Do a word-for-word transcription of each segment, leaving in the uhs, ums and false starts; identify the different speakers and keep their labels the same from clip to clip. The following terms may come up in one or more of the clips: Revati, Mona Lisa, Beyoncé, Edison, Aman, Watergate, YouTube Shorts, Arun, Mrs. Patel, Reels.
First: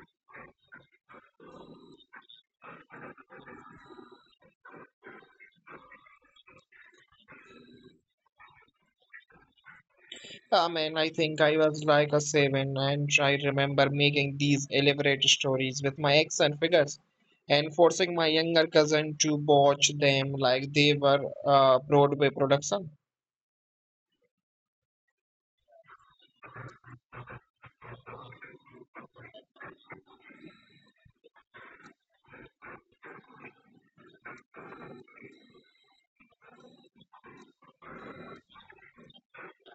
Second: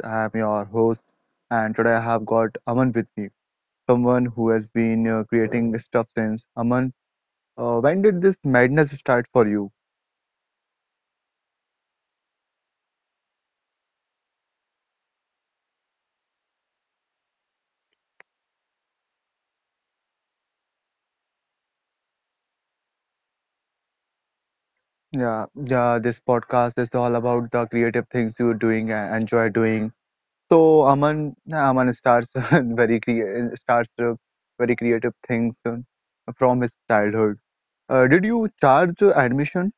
Speaker 1: I am your host and today I have got Aman with me, someone who has been uh, creating stuff since. Aman, uh, when did this madness start for you?
Speaker 2: Yeah, man, I think I was like a seven, and I remember making these elaborate stories with my action figures and forcing my younger cousin to watch them like they were uh, Broadway production.
Speaker 1: Yeah, yeah, this podcast is all about the creative things you're doing and enjoy doing. So Aman, yeah, Aman starts very crea- starts uh, very creative things uh, from his childhood. Uh, did you charge admission?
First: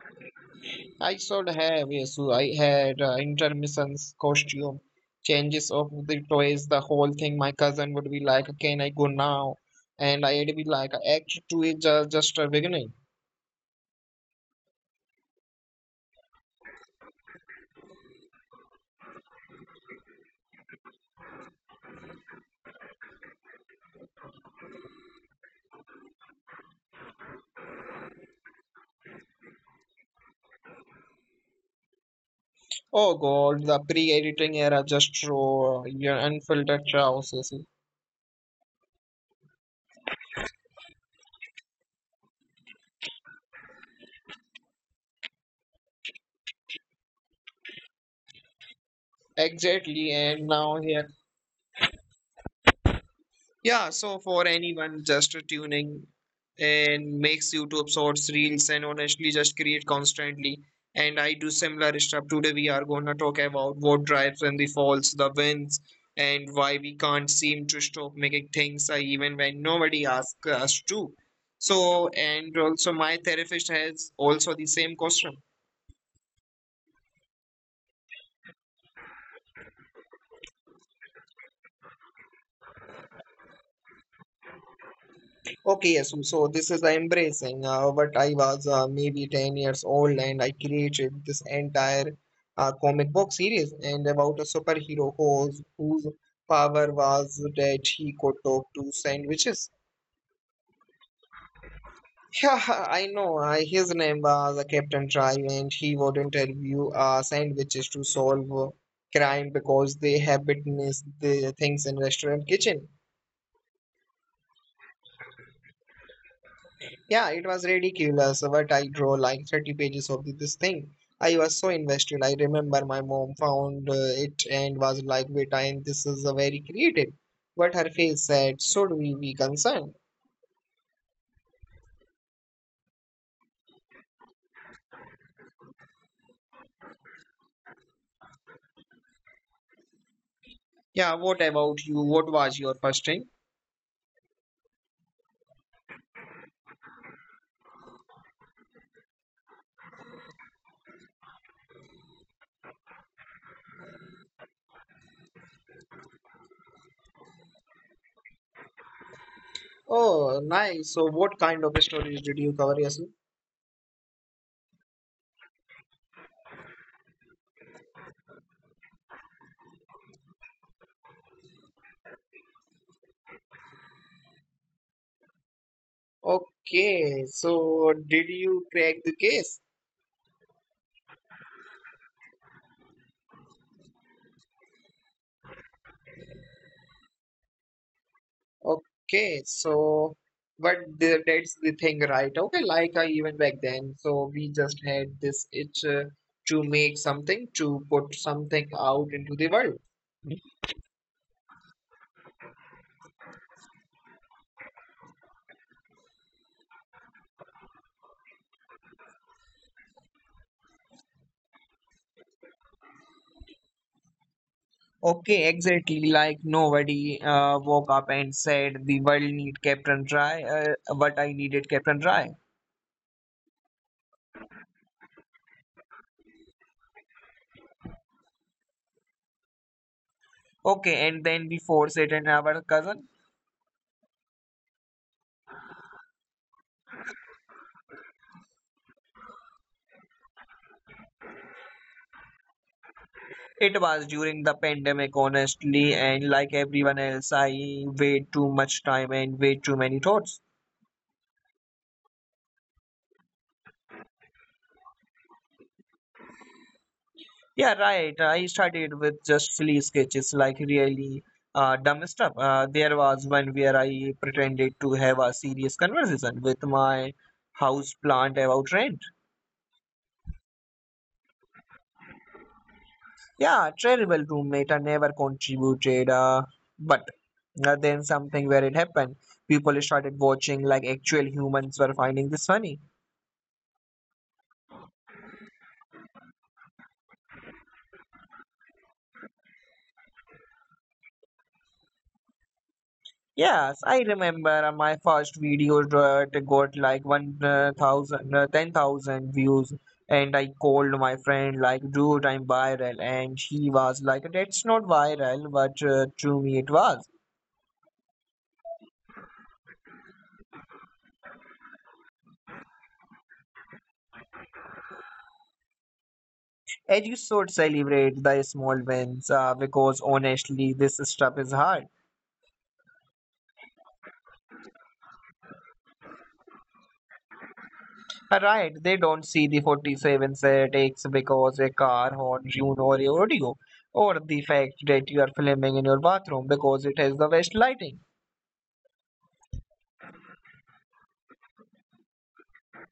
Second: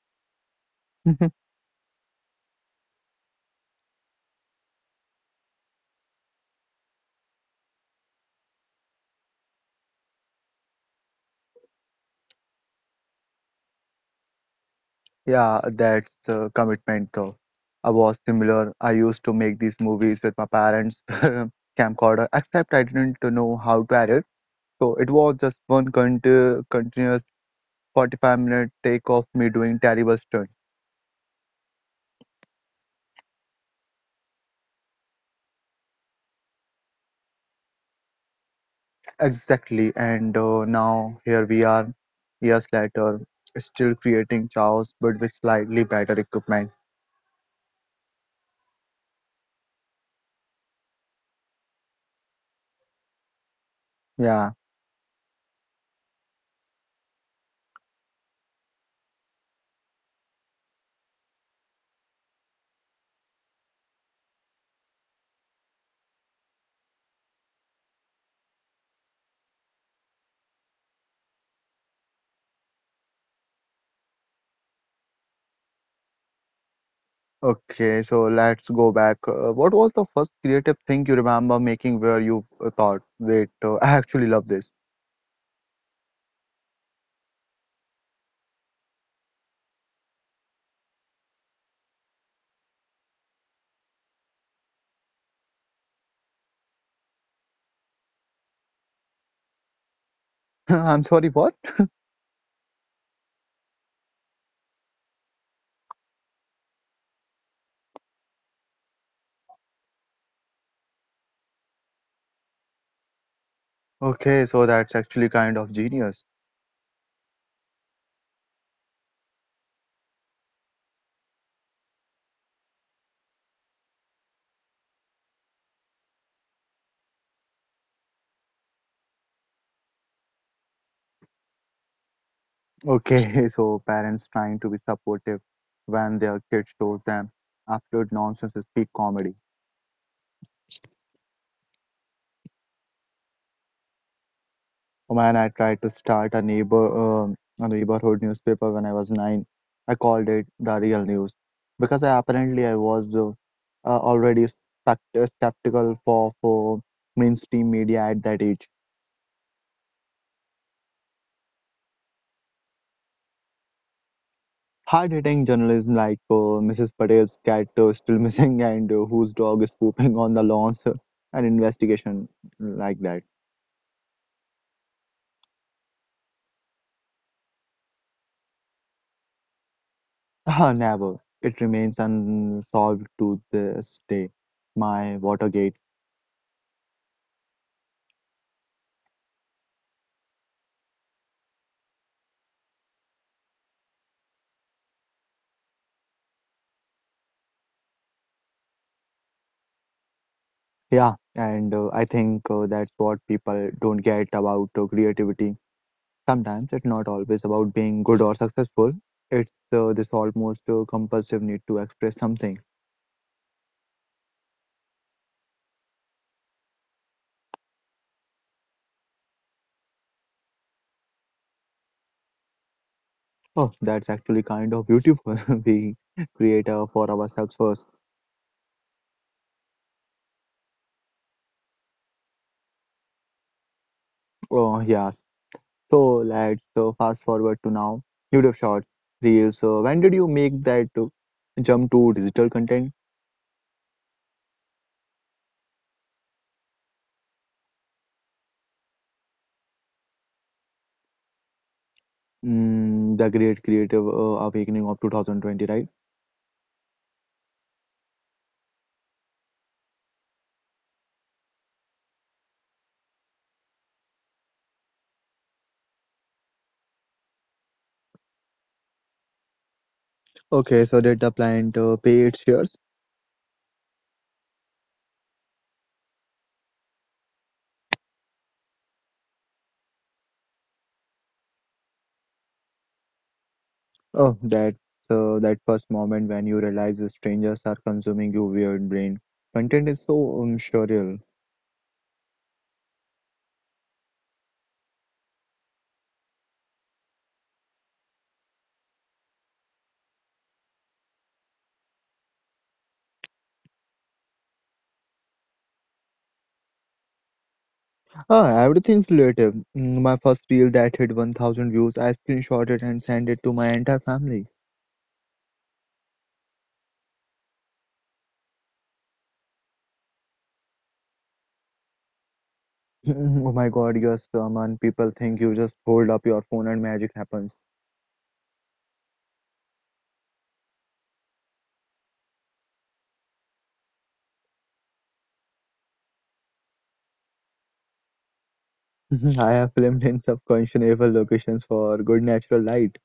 Speaker 2: I should have, yes, I had uh, intermissions, costume changes of the toys, the whole thing. My cousin would be like, "Can I go now?" And I'd be like, "Act two is just, just a beginning."
Speaker 1: Yeah, that's uh, commitment though. I was similar. I used to make these movies with my parents' camcorder, except I didn't know how to edit. So it was just one conti continuous forty-five minute take of me doing terrible stunt.
Speaker 2: Oh God, the pre-editing era just raw, your unfiltered chaos. Yes.
Speaker 1: Exactly. And uh, now here we are, years later, still creating chaos, but with slightly better equipment.
Speaker 2: Exactly, and now here. Yeah, so for anyone just
Speaker 1: Yeah.
Speaker 2: tuning and makes YouTube shorts, reels, and honestly just create constantly. And I do similar stuff. Today we are gonna talk about what drives and the falls, the wins, and why we can't seem to stop making things uh, even when nobody asks us to. So, and also my therapist has also the same question.
Speaker 1: Okay, so let's go back. Uh, what was the first creative thing you remember making where you uh, thought, wait, uh, I actually love this?
Speaker 2: Okay, yes. um, So this is the embracing. Uh, but I was uh, maybe ten years old and I created this entire uh, comic book series and about a superhero whose, whose power was that he could talk to sandwiches.
Speaker 1: I'm sorry, what?
Speaker 2: Yeah, I know. I, his name was uh, Captain Drive and he would interview uh, sandwiches to solve uh, crime because they have witnessed the things in restaurant kitchen.
Speaker 1: Okay, so that's actually kind of genius.
Speaker 2: Yeah, it was ridiculous, but I draw like thirty pages of this thing. I was so invested. I remember my mom found uh, it and was like, wait, and this is a very creative. But her face said, should we be concerned?
Speaker 1: Okay, so parents trying to be supportive when their kids shows them absolute nonsense is peak comedy.
Speaker 2: Yeah, what about you? What was your first thing?
Speaker 1: Oh Man, I tried to start a neighbor um a neighborhood newspaper when I was nine. I called it The Real News because I, apparently I was uh, uh, already spect- skeptical for, for mainstream media at that age.
Speaker 2: Oh, nice. So what kind of stories did you cover, Yasu?
Speaker 1: Hard-hitting journalism like uh, Missus Patel's cat uh, still missing and uh, whose dog is pooping on the lawns, uh, an investigation like that.
Speaker 2: Okay, so did you crack the case?
Speaker 1: Ah, never. It remains unsolved to this day. My Watergate.
Speaker 2: Okay, so but the, that's the thing, right? Okay, like uh, even back then, so we just had this itch uh, to make something, to put something out into the world.
Speaker 1: Yeah, and uh, I think uh, that's what people don't get about uh, creativity. Sometimes it's not always about being good or successful. It's uh, this almost uh, compulsive need to express something.
Speaker 2: Okay, exactly. Like nobody uh, woke up and said the world need Captain Dry, uh, but I needed Captain Dry.
Speaker 1: Oh, that's actually kind of beautiful. We create uh, for ourselves first.
Speaker 2: Okay, and then we force it in our cousin.
Speaker 1: Oh, yes. So let's uh, fast forward to now. YouTube Shorts, Reels. Uh, when did you make that uh, jump to digital content?
Speaker 2: It was during the pandemic, honestly, and like everyone else, I weighed too much time and way too many thoughts.
Speaker 1: Mm, the great creative uh, awakening of two thousand twenty, right?
Speaker 2: Yeah, right. I started with just silly sketches, like really uh, dumb stuff. Uh, there was one where I pretended to have a serious conversation with my house plant about rent.
Speaker 1: Okay, so did the plant uh, pay its shares?
Speaker 2: Yeah, terrible roommate. I never contributed. Uh, but uh, then something where it happened. People started watching like actual humans were finding this funny.
Speaker 1: Oh, that uh, that first moment when you realize the strangers are consuming your weird brain content is so um, surreal.
Speaker 2: Yes, I remember uh, my first video uh, it got like one uh, thousand, uh, ten thousand views, and I called my friend like, "Dude, I'm viral," and she was like, "That's not viral, but uh, to me it was."
Speaker 1: Ah, everything's relative. Mm, my first reel that hit one thousand views, I screenshot it and send it to my entire family.
Speaker 2: And you should celebrate the small wins uh, because honestly, this stuff is hard. Uh,
Speaker 1: Oh my God, yes, uh, man. People think you just hold up your phone and magic happens.
Speaker 2: Right? They don't see the forty-seven takes because a car horn tune or your audio, or the fact that you are filming in your bathroom because it has the best lighting.
Speaker 1: I have filmed in subconscionable locations for good natural light.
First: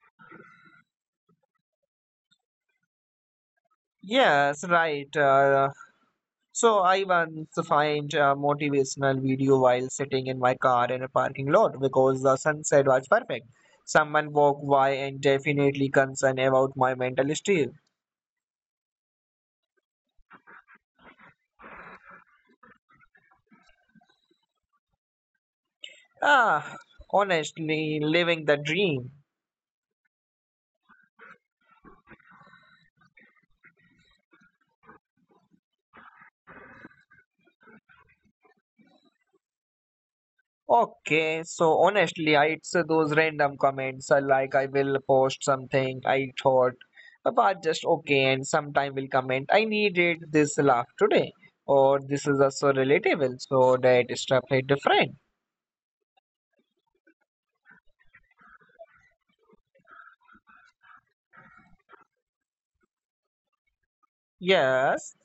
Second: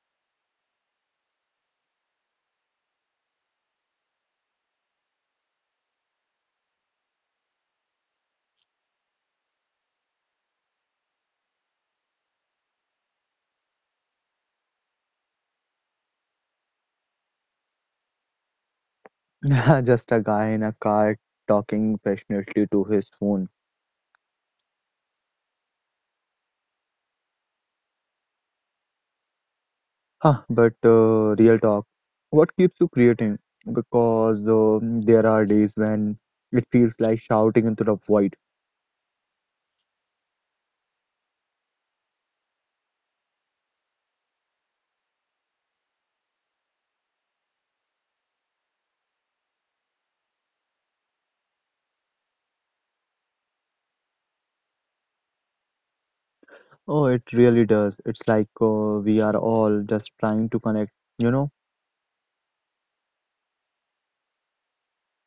Speaker 2: Yes, right. Uh, so I once find a motivational video while sitting in my car in a parking lot because the sunset was perfect. Someone walked by and definitely concerned about my mental state.
Speaker 1: Just a guy in a car talking passionately to his phone.
Speaker 2: Ah, honestly, living the dream.
Speaker 1: Huh, but uh, real talk, what keeps you creating? Because um there are days when it feels like shouting into the void.
Speaker 2: Okay, so honestly, I, it's uh, those random comments uh, like I will post something I thought about just okay, and sometime will comment I needed this laugh today, or this is also relatable, so that is definitely different.
Speaker 1: Oh, it really does. It's like uh, we are all just trying to connect, you know?
Speaker 2: Yes,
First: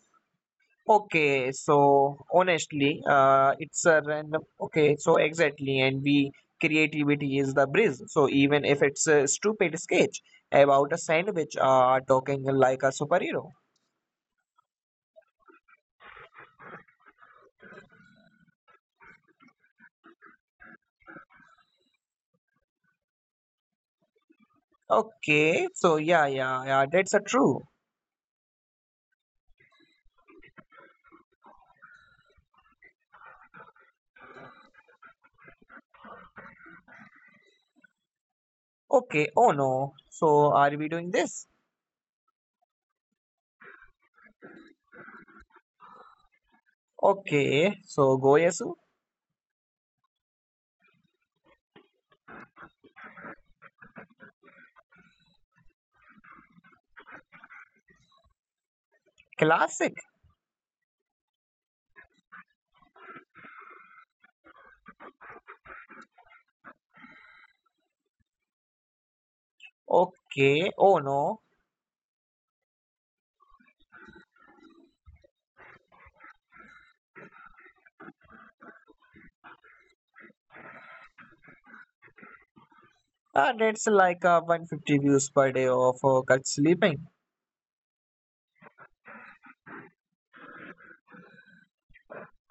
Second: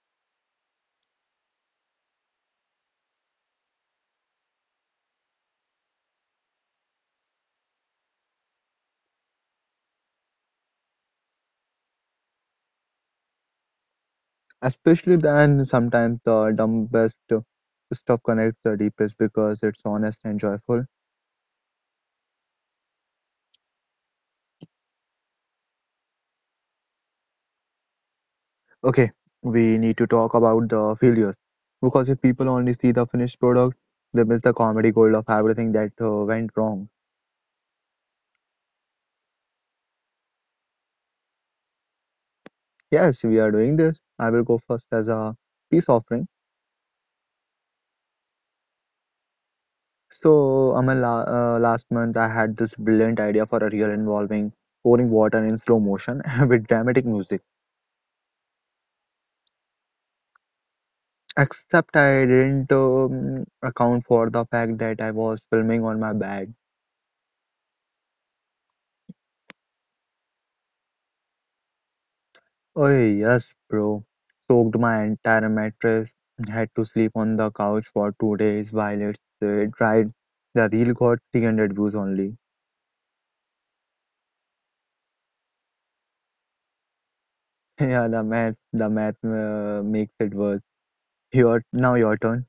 Speaker 2: okay, so honestly, uh, it's a random okay, so exactly, and we creativity is the bridge, so even if it's a stupid sketch about a sandwich, uh, talking like a superhero.
Speaker 1: Especially then, sometimes the dumbest stuff connects the deepest because it's honest and joyful.
Speaker 2: Okay, so yeah, yeah, yeah, that's a true.
Speaker 1: Okay, we need to talk about the failures. Because if people only see the finished product, they miss the comedy gold of everything that uh, went wrong.
Speaker 2: Okay, oh no. So are we doing this?
Speaker 1: Yes, we are doing this. I will go first as a peace offering.
Speaker 2: Okay, so Goyesu,
Speaker 1: So, Amal, la- uh, last month I had this brilliant idea for a reel involving pouring water in slow motion with dramatic music.
Speaker 2: classic.
Speaker 1: Except I didn't um, account for the fact that I was filming on my bed.
Speaker 2: Okay, oh no.
Speaker 1: Oh, yes, bro. Soaked my entire mattress. Had to sleep on the couch for two days while it's uh, dried. The reel got three hundred views only.
Speaker 2: Uh, that's like uh, one hundred fifty views per day of uh, cult sleeping.
Speaker 1: Yeah, the math, the math uh, makes it worse. Your Now your turn.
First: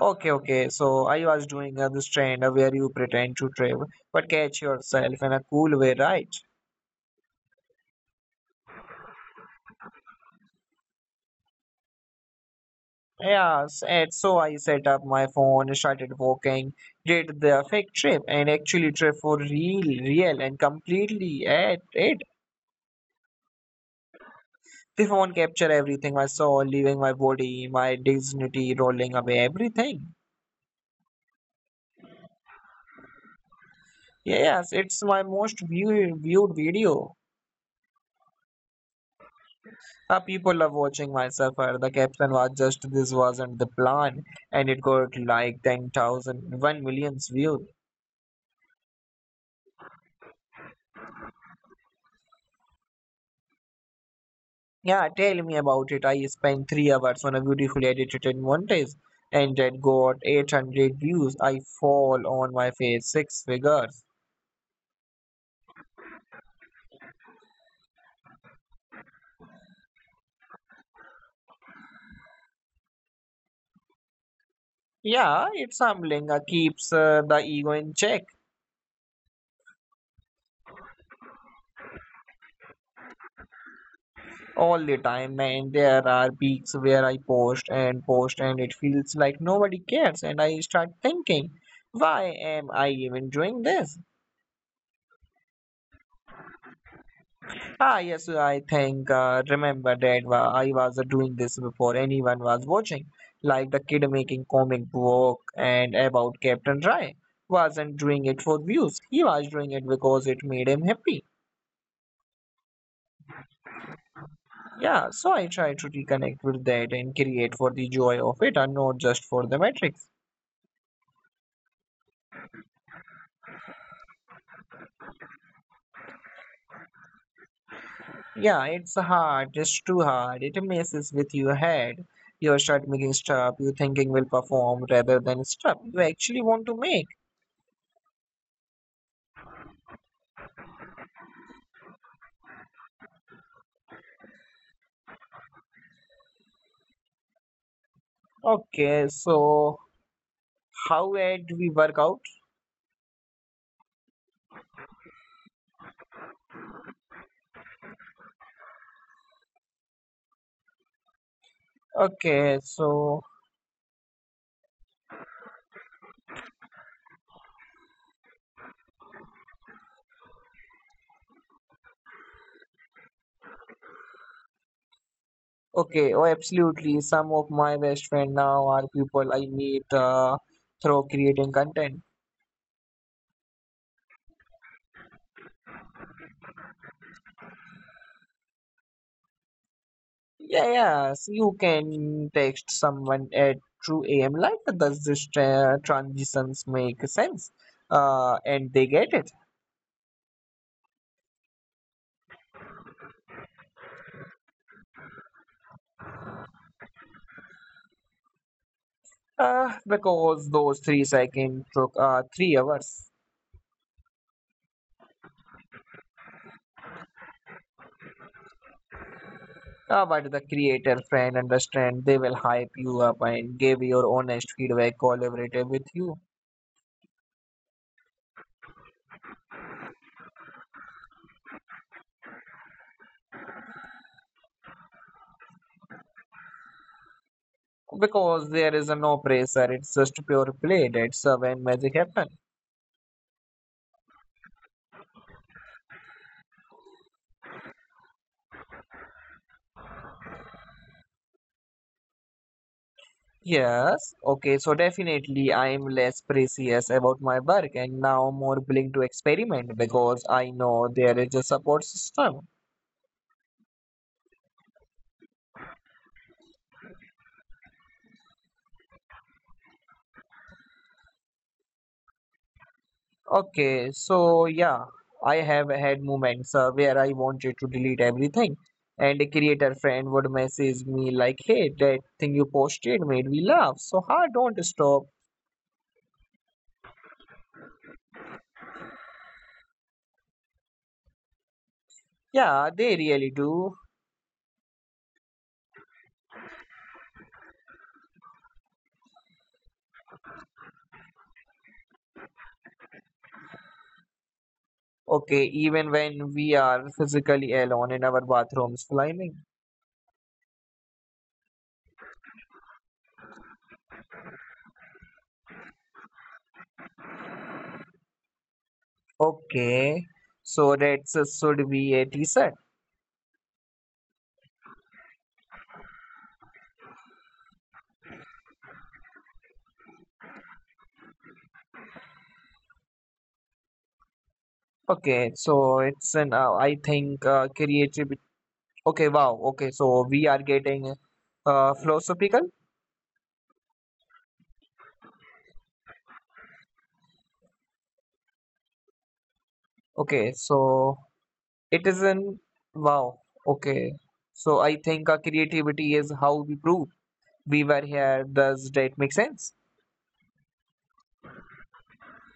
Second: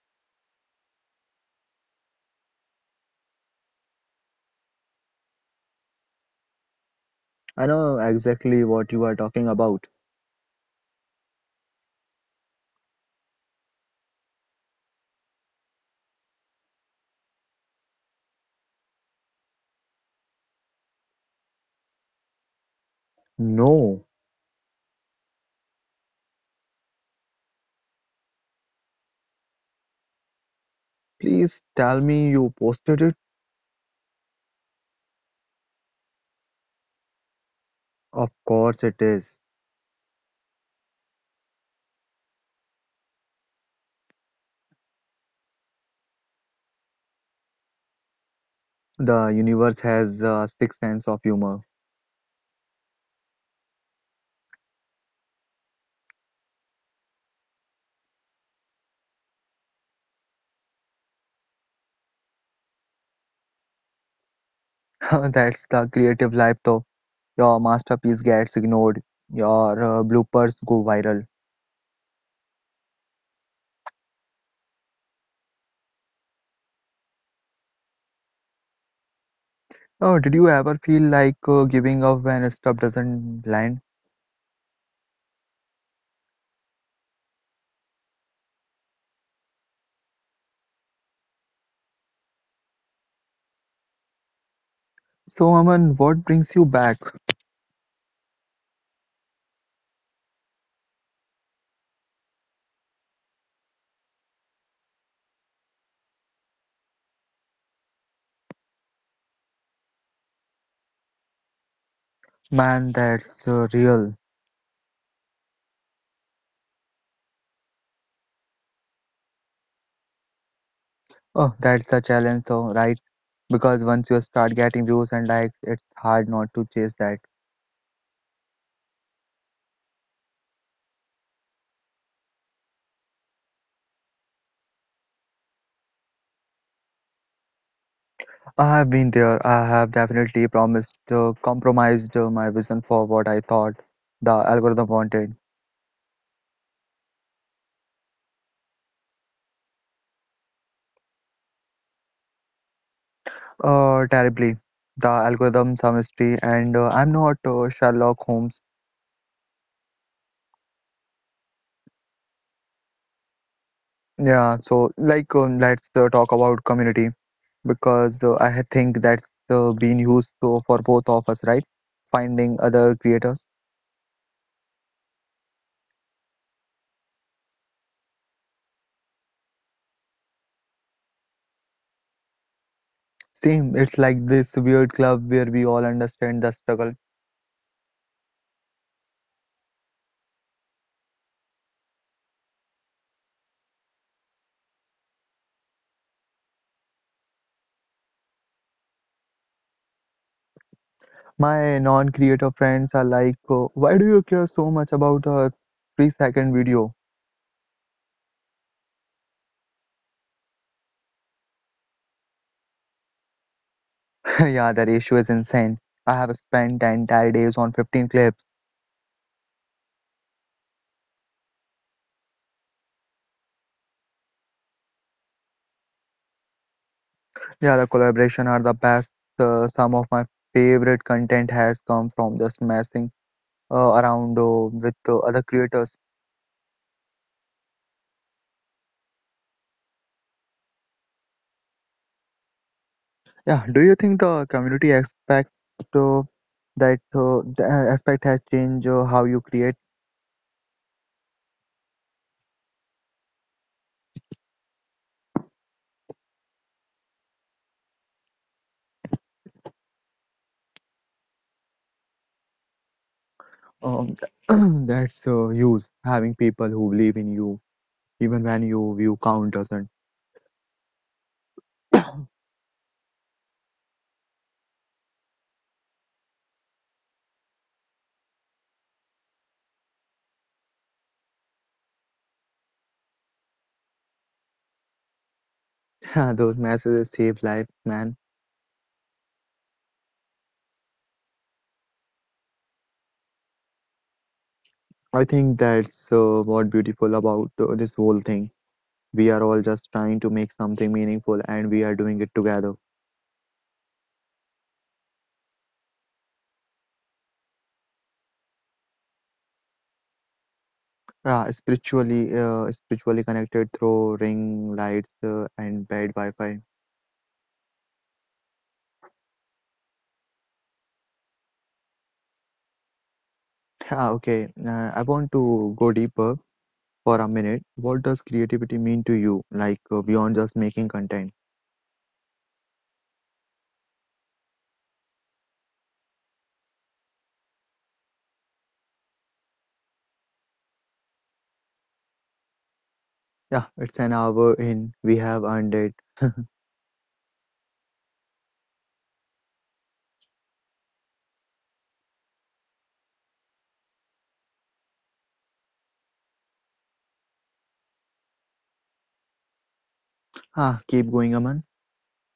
Speaker 2: Okay, okay, so I was doing uh, this trend uh, where you pretend to travel but catch yourself in a cool way, right?
Speaker 1: I know exactly what you are talking about.
Speaker 2: Yeah, s- and so I set up my phone, started walking, did the fake trip, and actually trip for real, real, and completely at it.
Speaker 1: No,
Speaker 2: The phone captured everything I saw, leaving my body, my dignity rolling away, everything.
Speaker 1: please tell me you posted it.
Speaker 2: Yes, it's my most viewed, viewed video.
Speaker 1: Of course, it is.
Speaker 2: Uh, people love watching my suffer. The caption was just this wasn't the plan, and it got like ten thousand, one million views.
Speaker 1: The universe has a sixth sense of humor.
Speaker 2: Yeah, tell me about it. I spent three hours on a beautifully edited montage and it got eight hundred views. I fall on my face, six figures.
Speaker 1: That's the creative life, though. Your masterpiece gets ignored. Your uh, bloopers go viral.
Speaker 2: Yeah, it's humbling. Uh, keeps uh, the ego in check
Speaker 1: Oh, did you ever feel like uh, giving up when stuff doesn't land?
Speaker 2: all the time. And there are weeks where I post and post and it feels like nobody cares. And I start thinking, why am I even doing this?
Speaker 1: So, Aman, what brings you back?
Speaker 2: Ah, yes, I think uh, remember that wa- I was uh, doing this before anyone was watching, like the kid making comic book and about Captain Rye wasn't doing it for views. He was doing it because it made him happy.
Speaker 1: Man, that's uh, real.
Speaker 2: Yeah, so I try to reconnect with that and create for the joy of it and not just for the metrics.
Speaker 1: Oh, that's the challenge, though, right? Because once you start getting views and likes, it's hard not to chase that.
Speaker 2: Yeah, it's hard, it's too hard. It messes with your head. You start making stuff you thinking will perform rather than stuff you actually want to make.
Speaker 1: I have been there. I have definitely promised, uh, compromised uh, my vision for what I thought the algorithm wanted.
Speaker 2: Okay, so How would we work out?
Speaker 1: Uh, terribly. The algorithm, some mystery, and uh, I'm not uh, Sherlock Holmes.
Speaker 2: Okay, so
Speaker 1: Yeah, so like, um, let's uh, talk about community because uh, I ha- think that's uh, been useful for both of us, right? Finding other creators.
Speaker 2: okay, oh absolutely. Some of my best friend now are people I meet uh, through creating content.
Speaker 1: Same, it's like this weird club where we all understand the struggle.
Speaker 2: Yeah, yes, you can text someone at two a m. Like, does this tra- transitions make sense? Uh, and they get it.
Speaker 1: My non-creator friends are like, uh, why do you care so much about a three-second video?
Speaker 2: Uh, because those three seconds took uh, three hours.
Speaker 1: Yeah, the ratio is insane. I have spent the entire days on fifteen clips.
Speaker 2: Uh, but the creator friend understand they will hype you up and give your honest feedback collaborative with you.
Speaker 1: Yeah, the collaboration are the best. Uh, some of my favorite content has come from just messing uh, around uh, with uh, other creators.
Speaker 2: Because there is a no pressure, it's just pure play. That's uh, when magic happens.
Speaker 1: Yeah, do you think the community aspect uh, that uh, the aspect has changed uh, how you create?
Speaker 2: Yes, okay, so definitely I am less precious about my work and now more willing to experiment because I know there is a support system.
Speaker 1: Um, that's uh, huge. Having people who believe in you even when you view count doesn't.
Speaker 2: Okay, so yeah, I have had moments uh, where I wanted to delete everything, and a creator friend would message me like, "Hey, that thing you posted made me laugh so hard, don't stop."
Speaker 1: Those messages save lives, man.
Speaker 2: Yeah, they really do.
Speaker 1: I think that's uh, what beautiful about uh, this whole thing. We are all just trying to make something meaningful, and we are doing it together.
Speaker 2: Okay, even when we are physically alone in our bathrooms climbing.
Speaker 1: Uh, spiritually, uh, spiritually connected through ring lights uh, and bad Wi-Fi.
Speaker 2: Okay, so that's uh, should be a t-shirt.
Speaker 1: Ah, okay, uh, I want to go deeper for a minute. What does creativity mean to you? Like uh, beyond just making content?
Speaker 2: Okay, so it's an uh, I think uh, creative. Okay, wow. Okay, so we are getting uh, philosophical.
Speaker 1: Yeah, it's an hour in. We have earned it.
Speaker 2: Okay, so it is an wow. Okay, so I think uh, creativity is how we prove we were here. Does that make sense?
Speaker 1: Ah, keep going, Aman.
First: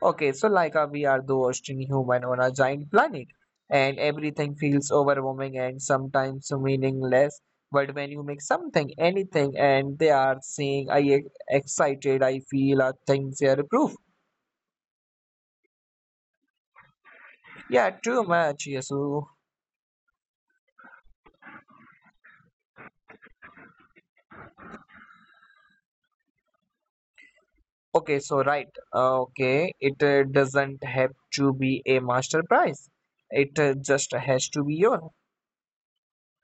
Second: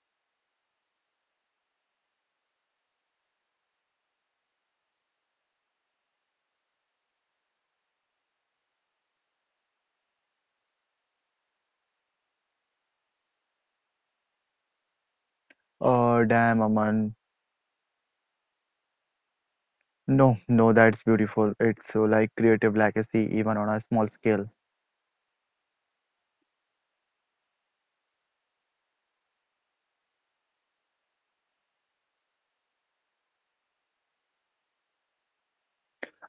Speaker 2: Okay, so like uh, we are the Austin human on a giant planet, and everything feels overwhelming and sometimes meaningless. But when you make something, anything, and they are saying, I e- excited, I feel uh, things are proof.
Speaker 1: Oh, damn, Aman.
Speaker 2: Yeah, too much. Yes. so-
Speaker 1: No, no, that's beautiful. It's uh, like creative legacy, even on a small scale.
Speaker 2: Okay, so right. Uh, okay, it uh, doesn't have to be a master prize. It uh, just has to be your.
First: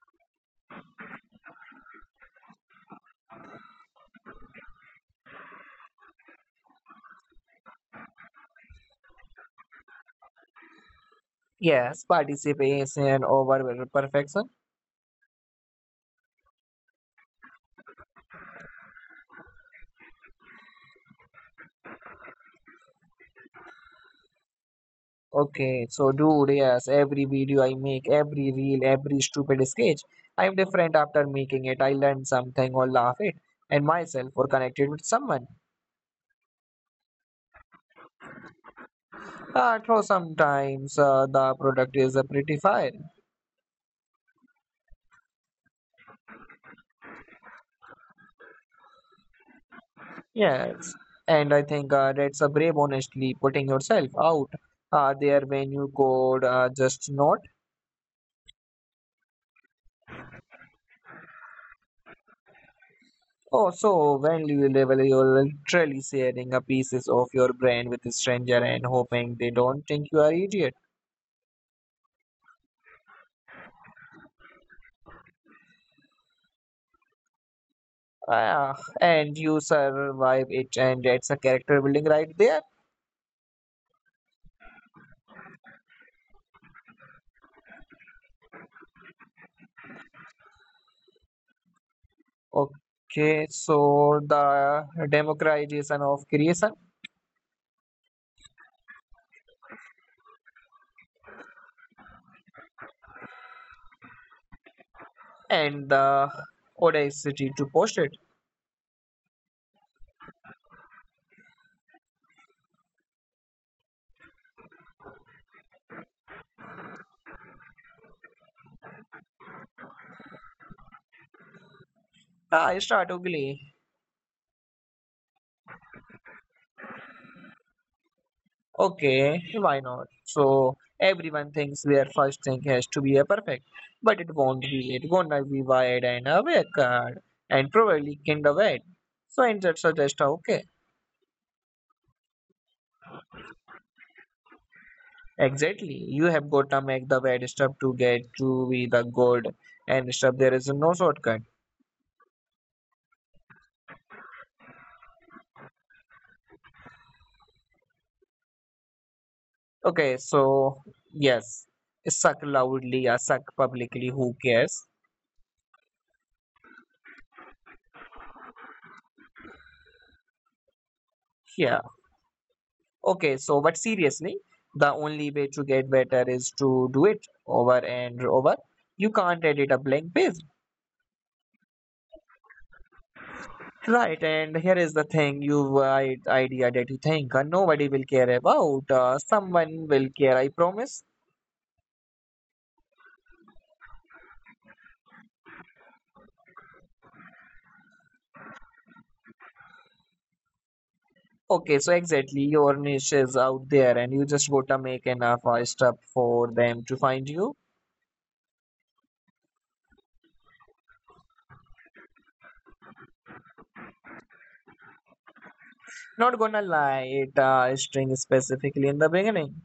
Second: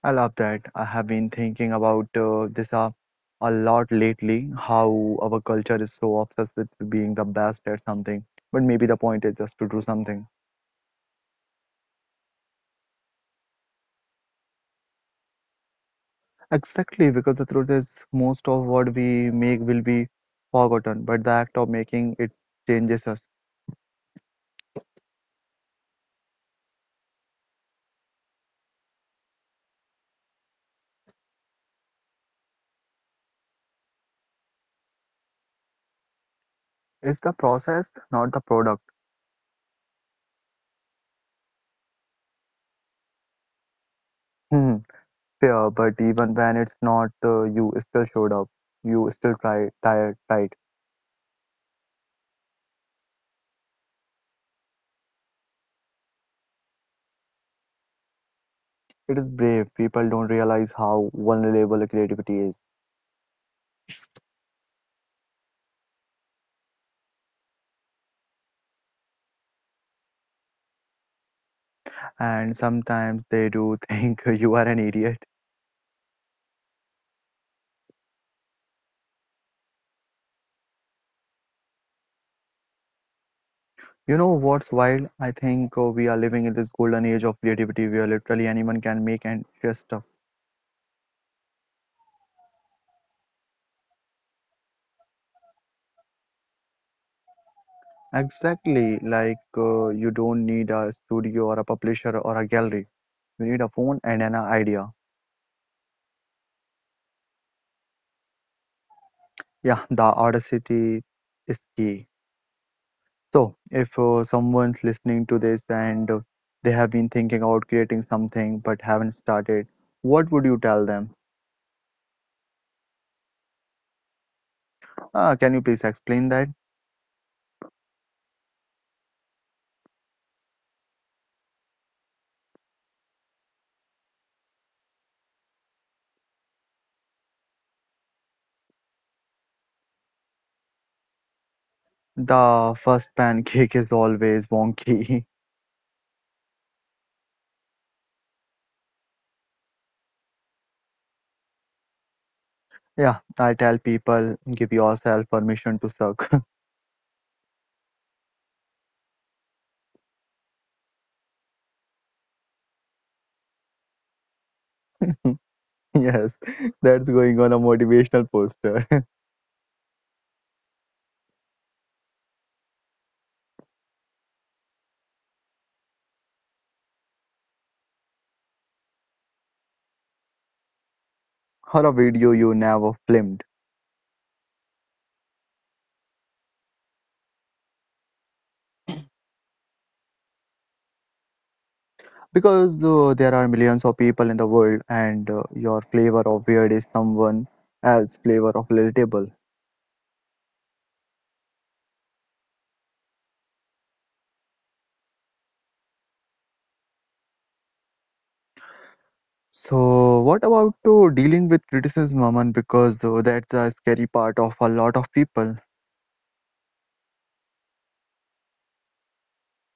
Speaker 1: I love that. I have been thinking about uh, this uh, a lot lately, how our culture is so obsessed with being the best at something. But maybe the point is just to do something.
Speaker 2: Yes, participation over perfection.
Speaker 1: Exactly, because the truth is, most of what we make will be forgotten, but the act of making it changes us.
Speaker 2: Okay, so dude, yes, every video I make, every reel, every stupid sketch, I'm different after making it. I learn something or laugh it and myself or connected with someone.
Speaker 1: It's the process, not the product.
Speaker 2: Uh, though sometimes uh, the product is a pretty fire.
Speaker 1: Hmm. Fair, but even when it's not, uh, you still showed up. You still try, tired, tight.
Speaker 2: Yes, and I think uh, that's a brave, honestly, putting yourself out uh, there when you could uh, just not.
Speaker 1: It is brave. People don't realize how vulnerable creativity is,
Speaker 2: Oh, so when you level, you're literally sharing a pieces of your brain with a stranger and hoping they don't think you are idiot.
Speaker 1: and sometimes they do think you are an idiot.
Speaker 2: Ah, and you survive it, and that's a character building right there.
Speaker 1: You know what's wild? I think uh, we are living in this golden age of creativity where literally anyone can make and share stuff.
Speaker 2: Okay, so the democratization of creation
Speaker 1: Exactly, like uh, you don't need a studio or a publisher or a gallery. You need a phone and an idea.
Speaker 2: and the audacity to post it.
Speaker 1: Yeah, the audacity is key. So, if uh, someone's listening to this and uh, they have been thinking about creating something but haven't started, what would you tell them?
Speaker 2: I start ugly.
Speaker 1: Uh, can you please explain that?
Speaker 2: Okay, why not? So everyone thinks their first thing has to be a perfect, but it won't be. It gonna be wide and awake ah, and probably kind of wet. So and that's just okay.
Speaker 1: The first pancake is always wonky.
Speaker 2: Exactly. You have got to make the bad stuff to get to be the good and stuff. There is no shortcut.
Speaker 1: Yeah, I tell people, give yourself permission to suck.
Speaker 2: Okay, so yes, suck loudly or suck publicly. Who cares?
Speaker 1: Yes, that's going on a motivational poster
Speaker 2: Yeah. Okay, so but seriously, the only way to get better is to do it over and over. You can't edit a blank page.
Speaker 1: or a video you never filmed.
Speaker 2: Right, and here is the thing you uh, idea that you think uh, nobody will care about. Uh, someone will care, I promise.
Speaker 1: Because uh, there are millions of people in the world, and uh, your flavor of weird is someone else's flavor of relatable.
Speaker 2: Okay, so exactly your niche is out there and you just gotta make enough uh, stuff for them to find you.
Speaker 1: So, what about to dealing with criticism, Aman? Because uh, that's a scary part of a lot of people.
Speaker 2: Not gonna lie, it uh, string specifically in the beginning.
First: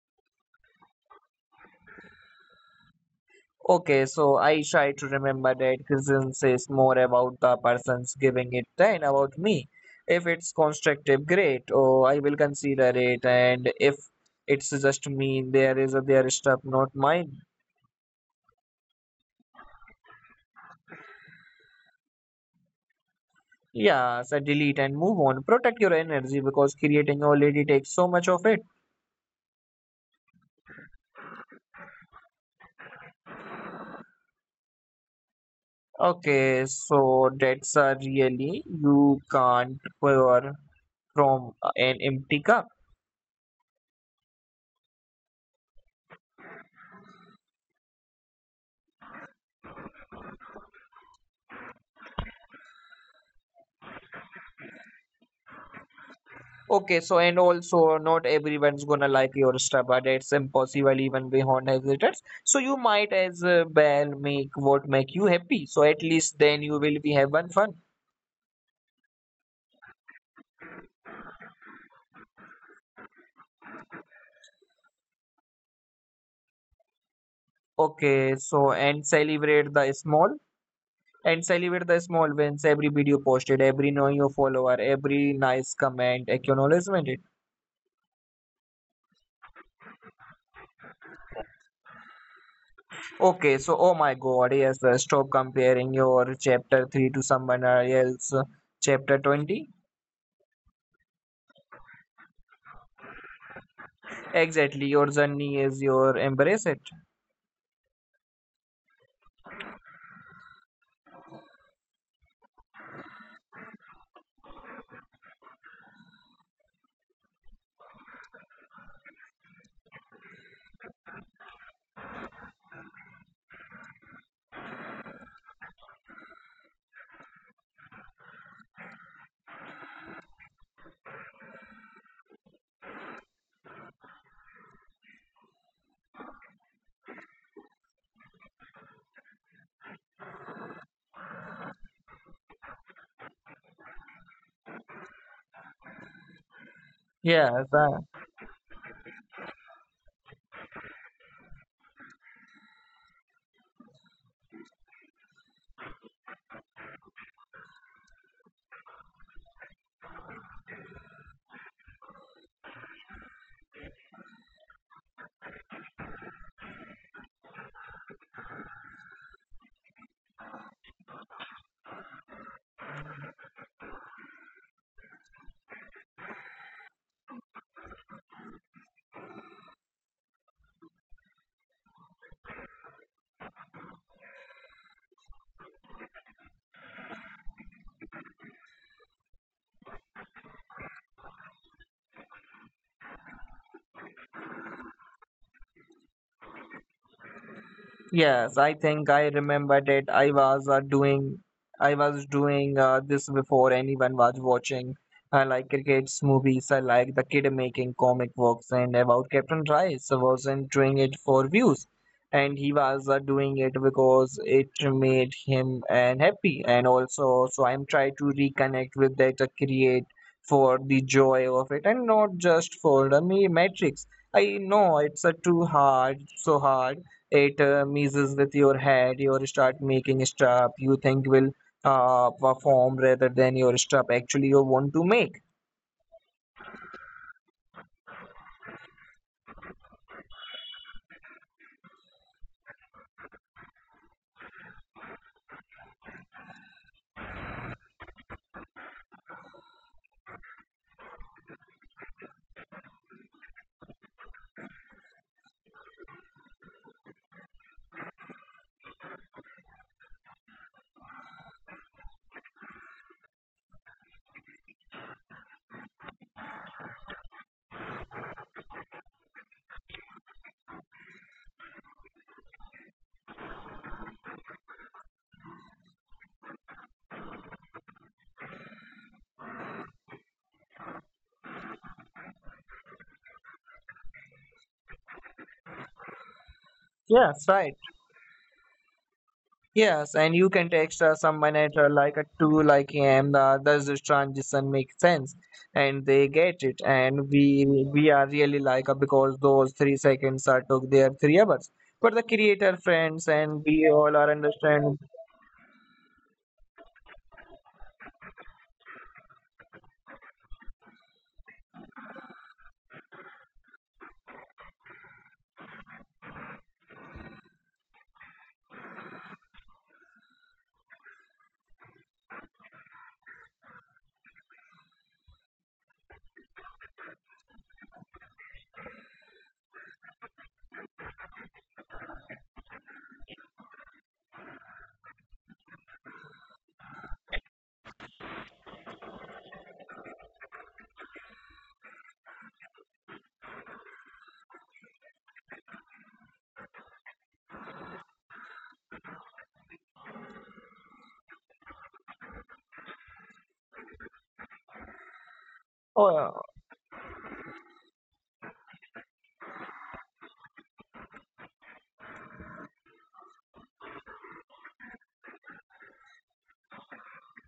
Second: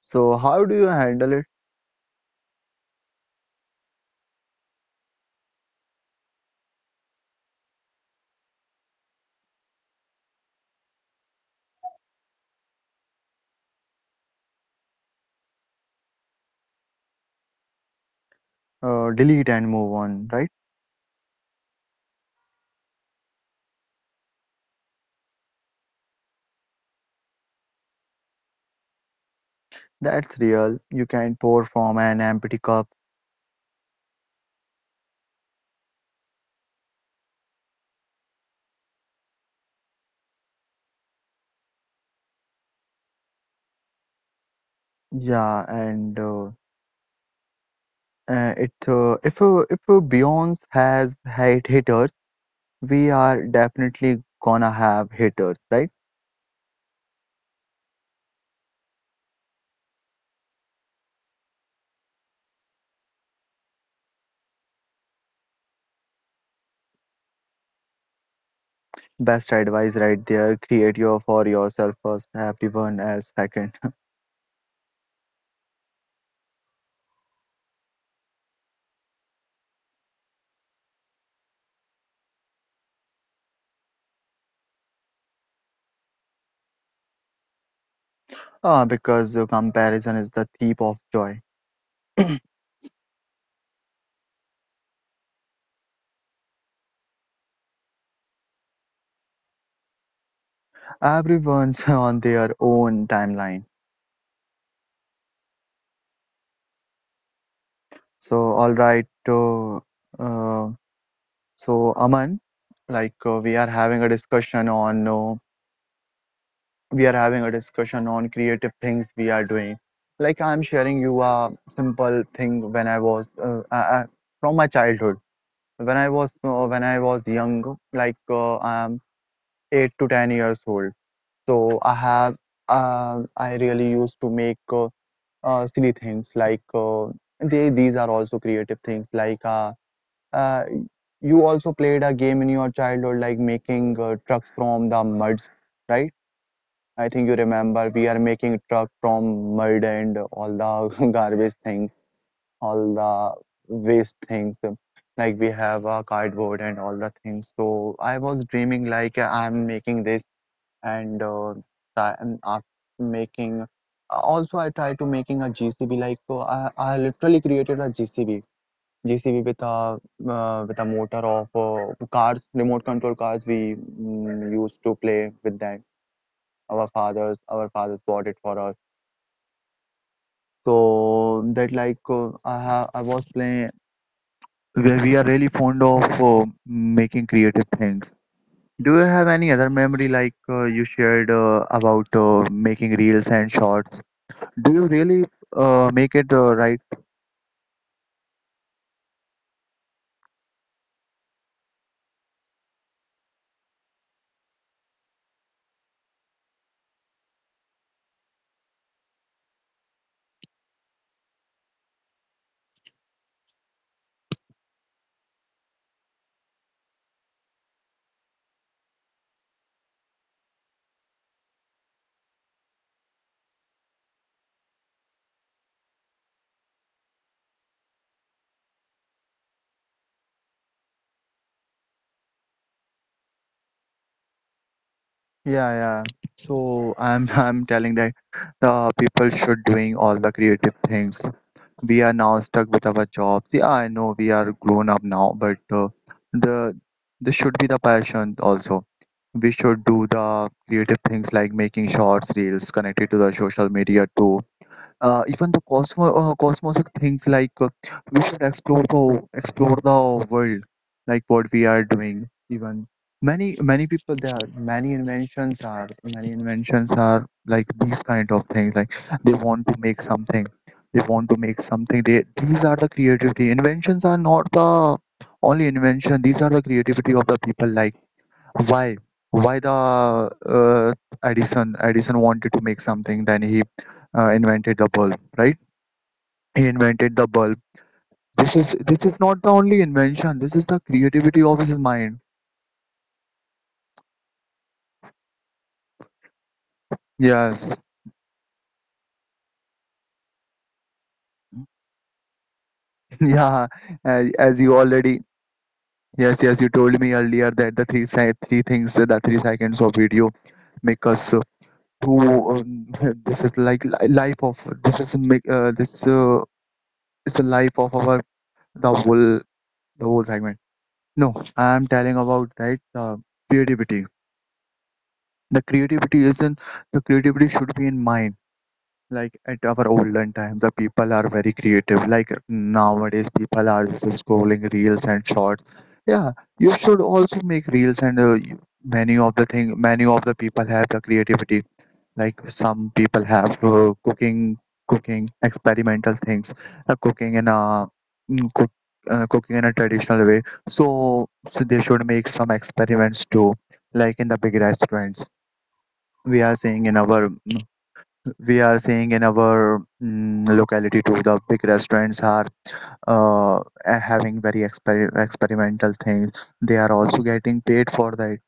Speaker 1: So, how do you handle it?
Speaker 2: Okay, so I try to remember that criticism says more about the persons giving it than about me. If it's constructive, great. Oh, I will consider it. And if it's just me, there is a their stuff, not mine.
Speaker 1: Uh, delete and move on, right?
Speaker 2: Yeah, so delete and move on. Protect your energy because creating already takes so much of it.
Speaker 1: That's real. You can pour from an empty cup.
Speaker 2: Okay, so that's a really you can't pour from an empty cup.
Speaker 1: Yeah, and uh, uh, it uh, if uh, if uh, Beyonce has hate haters, we are definitely gonna have haters, right?
Speaker 2: Okay, so and also not everyone's gonna like your stuff, but it's impossible even beyond hesitants. So you might as uh, well make what make you happy. So at least then you will be having fun.
Speaker 1: Best advice right there. Create your for yourself first, everyone else second.
Speaker 2: Okay, so and celebrate the small and celebrate the small wins. Every video posted, every new follower, every nice comment, acknowledgement.
Speaker 1: Ah, because uh, comparison is the thief of joy.
Speaker 2: Okay, so oh my god, yes, uh, stop comparing your chapter three to someone else. uh, Chapter twenty?
Speaker 1: Everyone's on their own timeline.
Speaker 2: Exactly, your journey is your embrace it.
Speaker 1: So, all right. Uh, uh, so, Aman, like uh, we are having a discussion on uh, we are having a discussion on creative things we are doing. Like I'm sharing you a simple thing when I was uh, I, I- from my childhood. When I was uh, when I was young, like uh, I'm eight to ten years old. So I have uh, I really used to make. Uh, uh, silly things like uh, they these are also creative things like uh, uh, you also played a game in your childhood like making uh, trucks from the muds, right? I think you
Speaker 2: Yes,
Speaker 1: remember we
Speaker 2: uh,
Speaker 1: are making truck from mud and all the garbage things, all the waste things, like we have a cardboard and all the things. So I was dreaming like I'm making this, and uh, try, and ask, making. Also I try to making a G C B. Like so I, I literally created a G C B. G C B with a uh, with a motor of uh, cars, remote control cars we mm, used to play with that. Our fathers our fathers bought it for us. So that like uh, I have I was playing. We we are really fond of uh, making creative things. Do you have any other memory like uh, you shared uh, about uh, making reels and shorts? Do you really uh, make it, uh, right?
Speaker 2: Yes, I think I remembered it. I was uh, doing, I was doing uh, this before anyone was watching. I like cricket's movies. I like the kid making comic books and about Captain Rice wasn't doing it for views, and he was uh, doing it because it made him and happy. And also, so I'm trying to reconnect with that uh, create for the joy of it and not just for the me- metrics. I know it's uh, too hard, so hard it uh, messes with your head you start making stuff you think will uh, perform rather than your stuff actually you want to make.
Speaker 1: Yeah, yeah. So I'm I'm telling that the people should doing all the creative things. We are now stuck with our jobs. Yeah, I know we are grown up now, but uh, the this should be the passion also. We should do the creative things like making shorts, reels, connected to the social media too. Uh, even the cosmos uh, cosmos of things like, uh, we should explore the explore the world, like what we are doing. Even many many people, there are many inventions are many inventions are like these kind of things. Like they want to make something they want to make something. They, these are the creativity. Inventions are not the only invention, these are the creativity of the people. Like, why why the uh, edison Edison wanted to make something, then he uh, invented the bulb, right? He invented the
Speaker 2: Yes,
Speaker 1: bulb.
Speaker 2: right.
Speaker 1: This is this is not the only
Speaker 2: Yes,
Speaker 1: invention.
Speaker 2: and
Speaker 1: This
Speaker 2: you
Speaker 1: is the
Speaker 2: can text uh,
Speaker 1: creativity of
Speaker 2: someone
Speaker 1: his
Speaker 2: at uh,
Speaker 1: mind.
Speaker 2: like a two like am uh, does this transition make sense and they get it and we
Speaker 1: Yes,
Speaker 2: we are really like uh, because those three seconds are took their three hours but the creator friends
Speaker 1: yeah.
Speaker 2: and we
Speaker 1: As,
Speaker 2: all are
Speaker 1: as you
Speaker 2: understand.
Speaker 1: already, yes yes you told me earlier that the three se- three things uh, the three seconds of video make us uh, who um, this is like li- life of this is make uh, this uh, is the life of our the whole the whole segment. No, I am telling about that uh, creativity. The creativity isn't the creativity should be in mind. Like at our olden times, the people are very creative. Like nowadays, people are just scrolling reels and shorts. Yeah, you should also make reels and, uh, you- many of the thing, many of the people have the creativity. Like some people have, uh, cooking, cooking experimental things, uh, cooking in a mm, cook, uh, cooking in a traditional way. So, so they should make some experiments too, like in the big restaurants. We are seeing in
Speaker 2: Oh,
Speaker 1: our mm, we are seeing in our, mm, locality too, the big restaurants are uh, having very exper- experimental things. They are also getting paid for that.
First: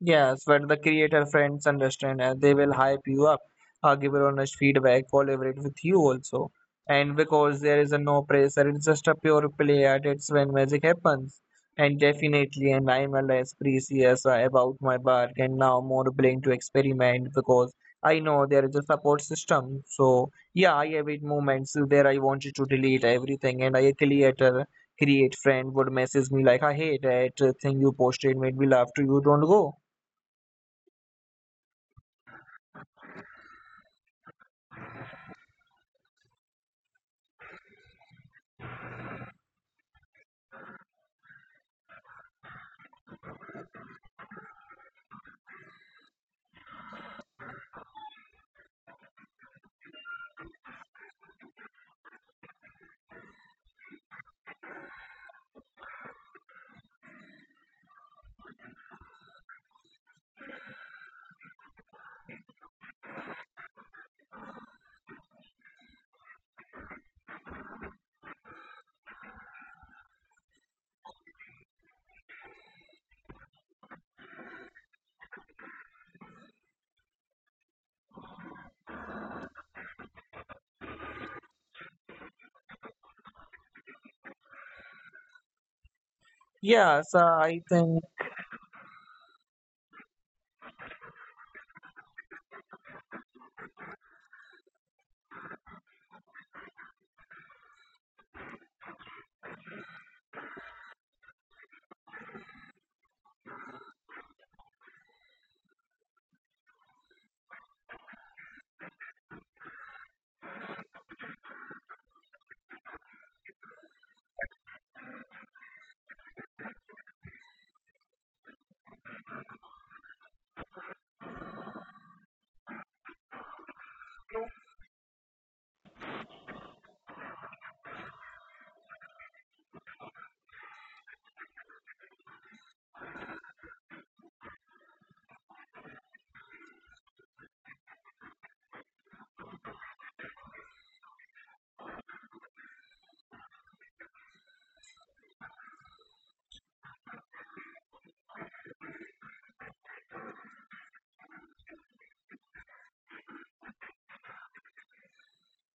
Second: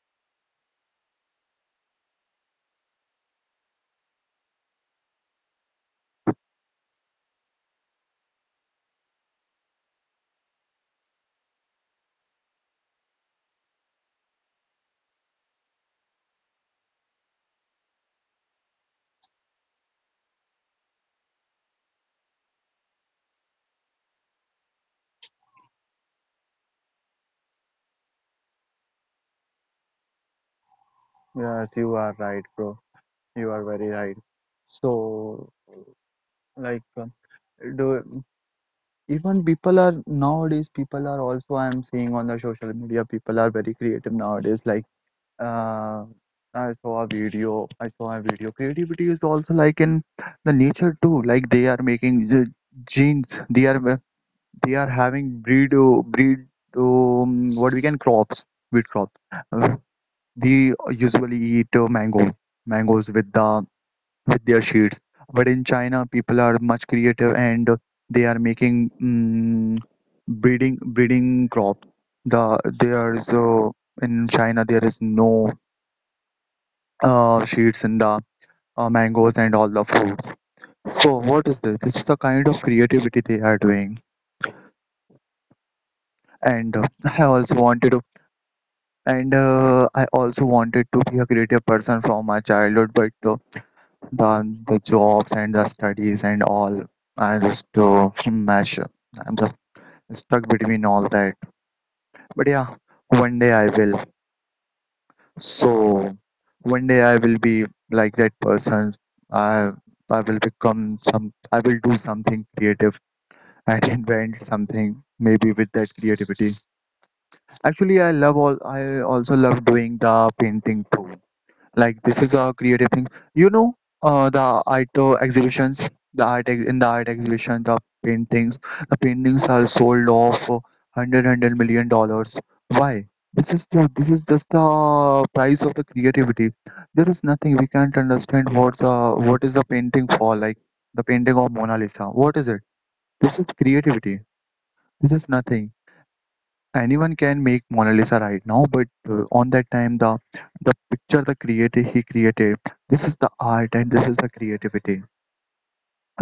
Speaker 2: Yes, but the creator friends understand and they will hype you up, uh, give you honest feedback, collaborate with you also. And because there is a no pressure, it's just a pure play at it's when magic happens. And definitely, and I'm a less precious uh, about my work and now more willing to experiment because I know there is a support system. So yeah, I have it moments where I wanted to delete everything and I a creator create friend would message me like I hate that uh, thing you posted made me laugh to you don't go.
Speaker 1: Yes, you are right, bro. You are very right. So, like, um, do even people are nowadays, people are also, I'm seeing on the social media, people are very creative nowadays. Like, uh, I saw a video. I saw a video. Creativity is also like in the nature too. Like they are making the genes. They are they are having breed uh, breed, um, what we can crops, breed crops. Uh, they usually eat, uh, mangoes mangoes with the, with their seeds. But in China, people are much creative and they are making, um, breeding breeding crops. The there is uh, in China there is no uh, sheets in the, uh, mangoes and all the fruits. So what is this? This is the kind of creativity they are doing. And uh,
Speaker 2: Yeah, so
Speaker 1: I also
Speaker 2: I
Speaker 1: wanted to,
Speaker 2: think,
Speaker 1: and uh, I also wanted to be a creative person from my childhood, but uh, the the jobs and the studies and all, I just, uh, mesh. I'm just stuck between all that. But yeah, one day I will. So one day I will be like that person. I I will become some. I will do something creative and invent something maybe with that creativity. Actually, i love all i also love doing the painting too. Like, this is a creative thing, you know? Uh, the art uh, exhibitions the art ex- in the art exhibition, the paintings the paintings are sold off for 100 dollars. Why? This is the, this is just the price of the creativity. There is nothing, we can't understand what's uh, what is the painting for. Like, the painting of Mona Lisa, what is it? This is creativity. This is nothing. Anyone can make Mona Lisa right now, but uh, on that time, the the picture, the creator, he created. This is the art and this is the creativity,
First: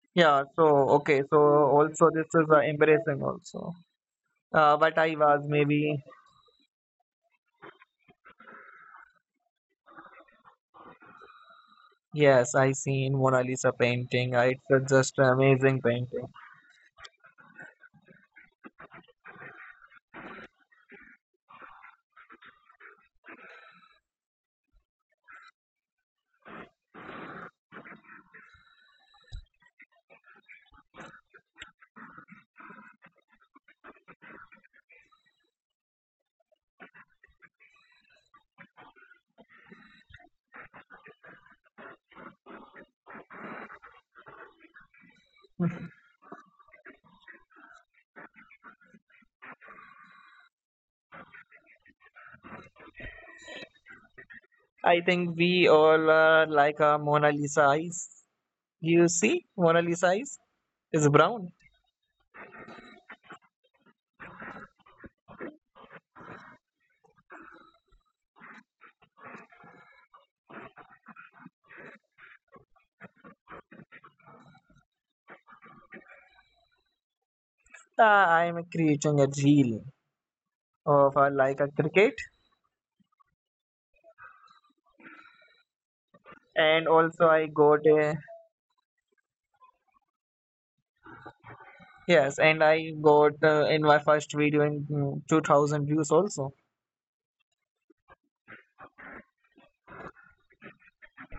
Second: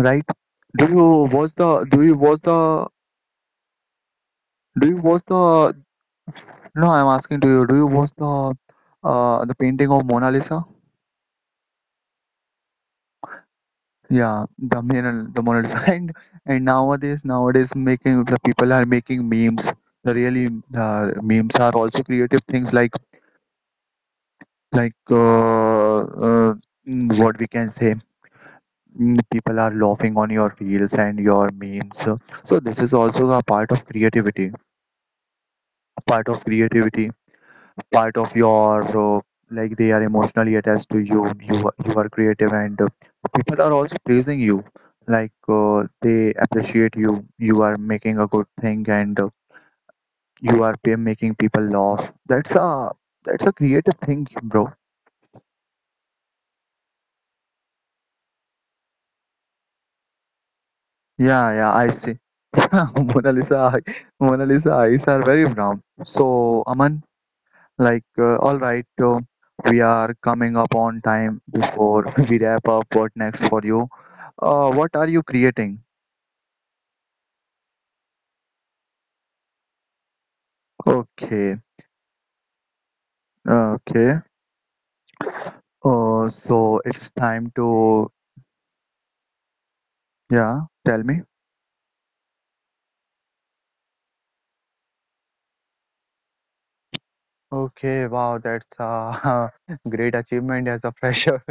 Speaker 1: right?
Speaker 2: yeah, so
Speaker 1: do you
Speaker 2: okay, so
Speaker 1: watch the do
Speaker 2: also
Speaker 1: you
Speaker 2: this
Speaker 1: watch
Speaker 2: is uh,
Speaker 1: the
Speaker 2: embarrassing also. Uh,
Speaker 1: do you
Speaker 2: but I
Speaker 1: watch
Speaker 2: was
Speaker 1: the
Speaker 2: maybe,
Speaker 1: no I'm asking to you, do you watch the, uh the painting of Mona Lisa?
Speaker 2: yes, I seen Mona Lisa
Speaker 1: Yeah,
Speaker 2: painting. Uh, It's
Speaker 1: the
Speaker 2: uh,
Speaker 1: Mona-
Speaker 2: just
Speaker 1: the
Speaker 2: an
Speaker 1: Mona Lisa,
Speaker 2: amazing
Speaker 1: and
Speaker 2: painting.
Speaker 1: and nowadays nowadays making the people are making memes. The really, uh, memes are also creative things. like like uh, uh, mm, what we can say mm, people are laughing on your reels and your memes. So this is also a part of creativity part of creativity, part of your, uh, like, they are emotionally attached to you. You are- you are creative and, uh, people are also praising you. Like, uh, they appreciate you. You are making a good thing, and, uh, you are pe- making people laugh. That's a that's a creative thing, bro.
Speaker 2: I think we all uh, like uh, Mona Lisa eyes. You see, Mona Lisa eyes is
Speaker 1: Yeah,
Speaker 2: brown.
Speaker 1: yeah, I see. Mona Lisa, eye- Mona Lisa eyes are very brown. So, Aman, like, uh, all right, uh, we are coming up on time before we wrap up. What next for you? Uh, what are you creating?
Speaker 2: Uh, I am creating a reel of uh,
Speaker 1: Okay,
Speaker 2: like a cricket,
Speaker 1: okay. Uh, so
Speaker 2: and
Speaker 1: it's
Speaker 2: also
Speaker 1: time
Speaker 2: I got
Speaker 1: to,
Speaker 2: a
Speaker 1: yeah, tell me.
Speaker 2: yes, and I got uh, in my first video in mm, two thousand views also.
Speaker 1: Okay, wow, that's a great achievement as a fresher.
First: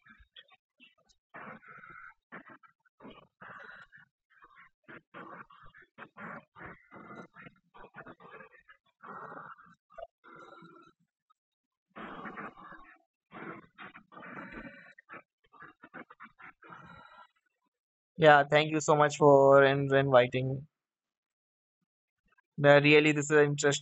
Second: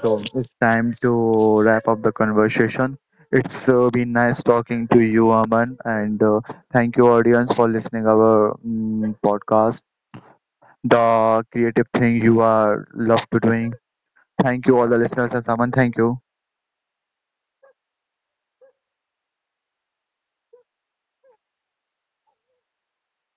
Speaker 1: So it's time to wrap up the conversation. It's uh, been nice talking to you, Aman, and, uh, thank you, audience, for listening our, mm, podcast. The creative thing you are love to doing. Thank you, all the listeners, and Aman, thank you.
Speaker 2: Yeah, thank you so much for in- inviting. Uh, really, this is interesting.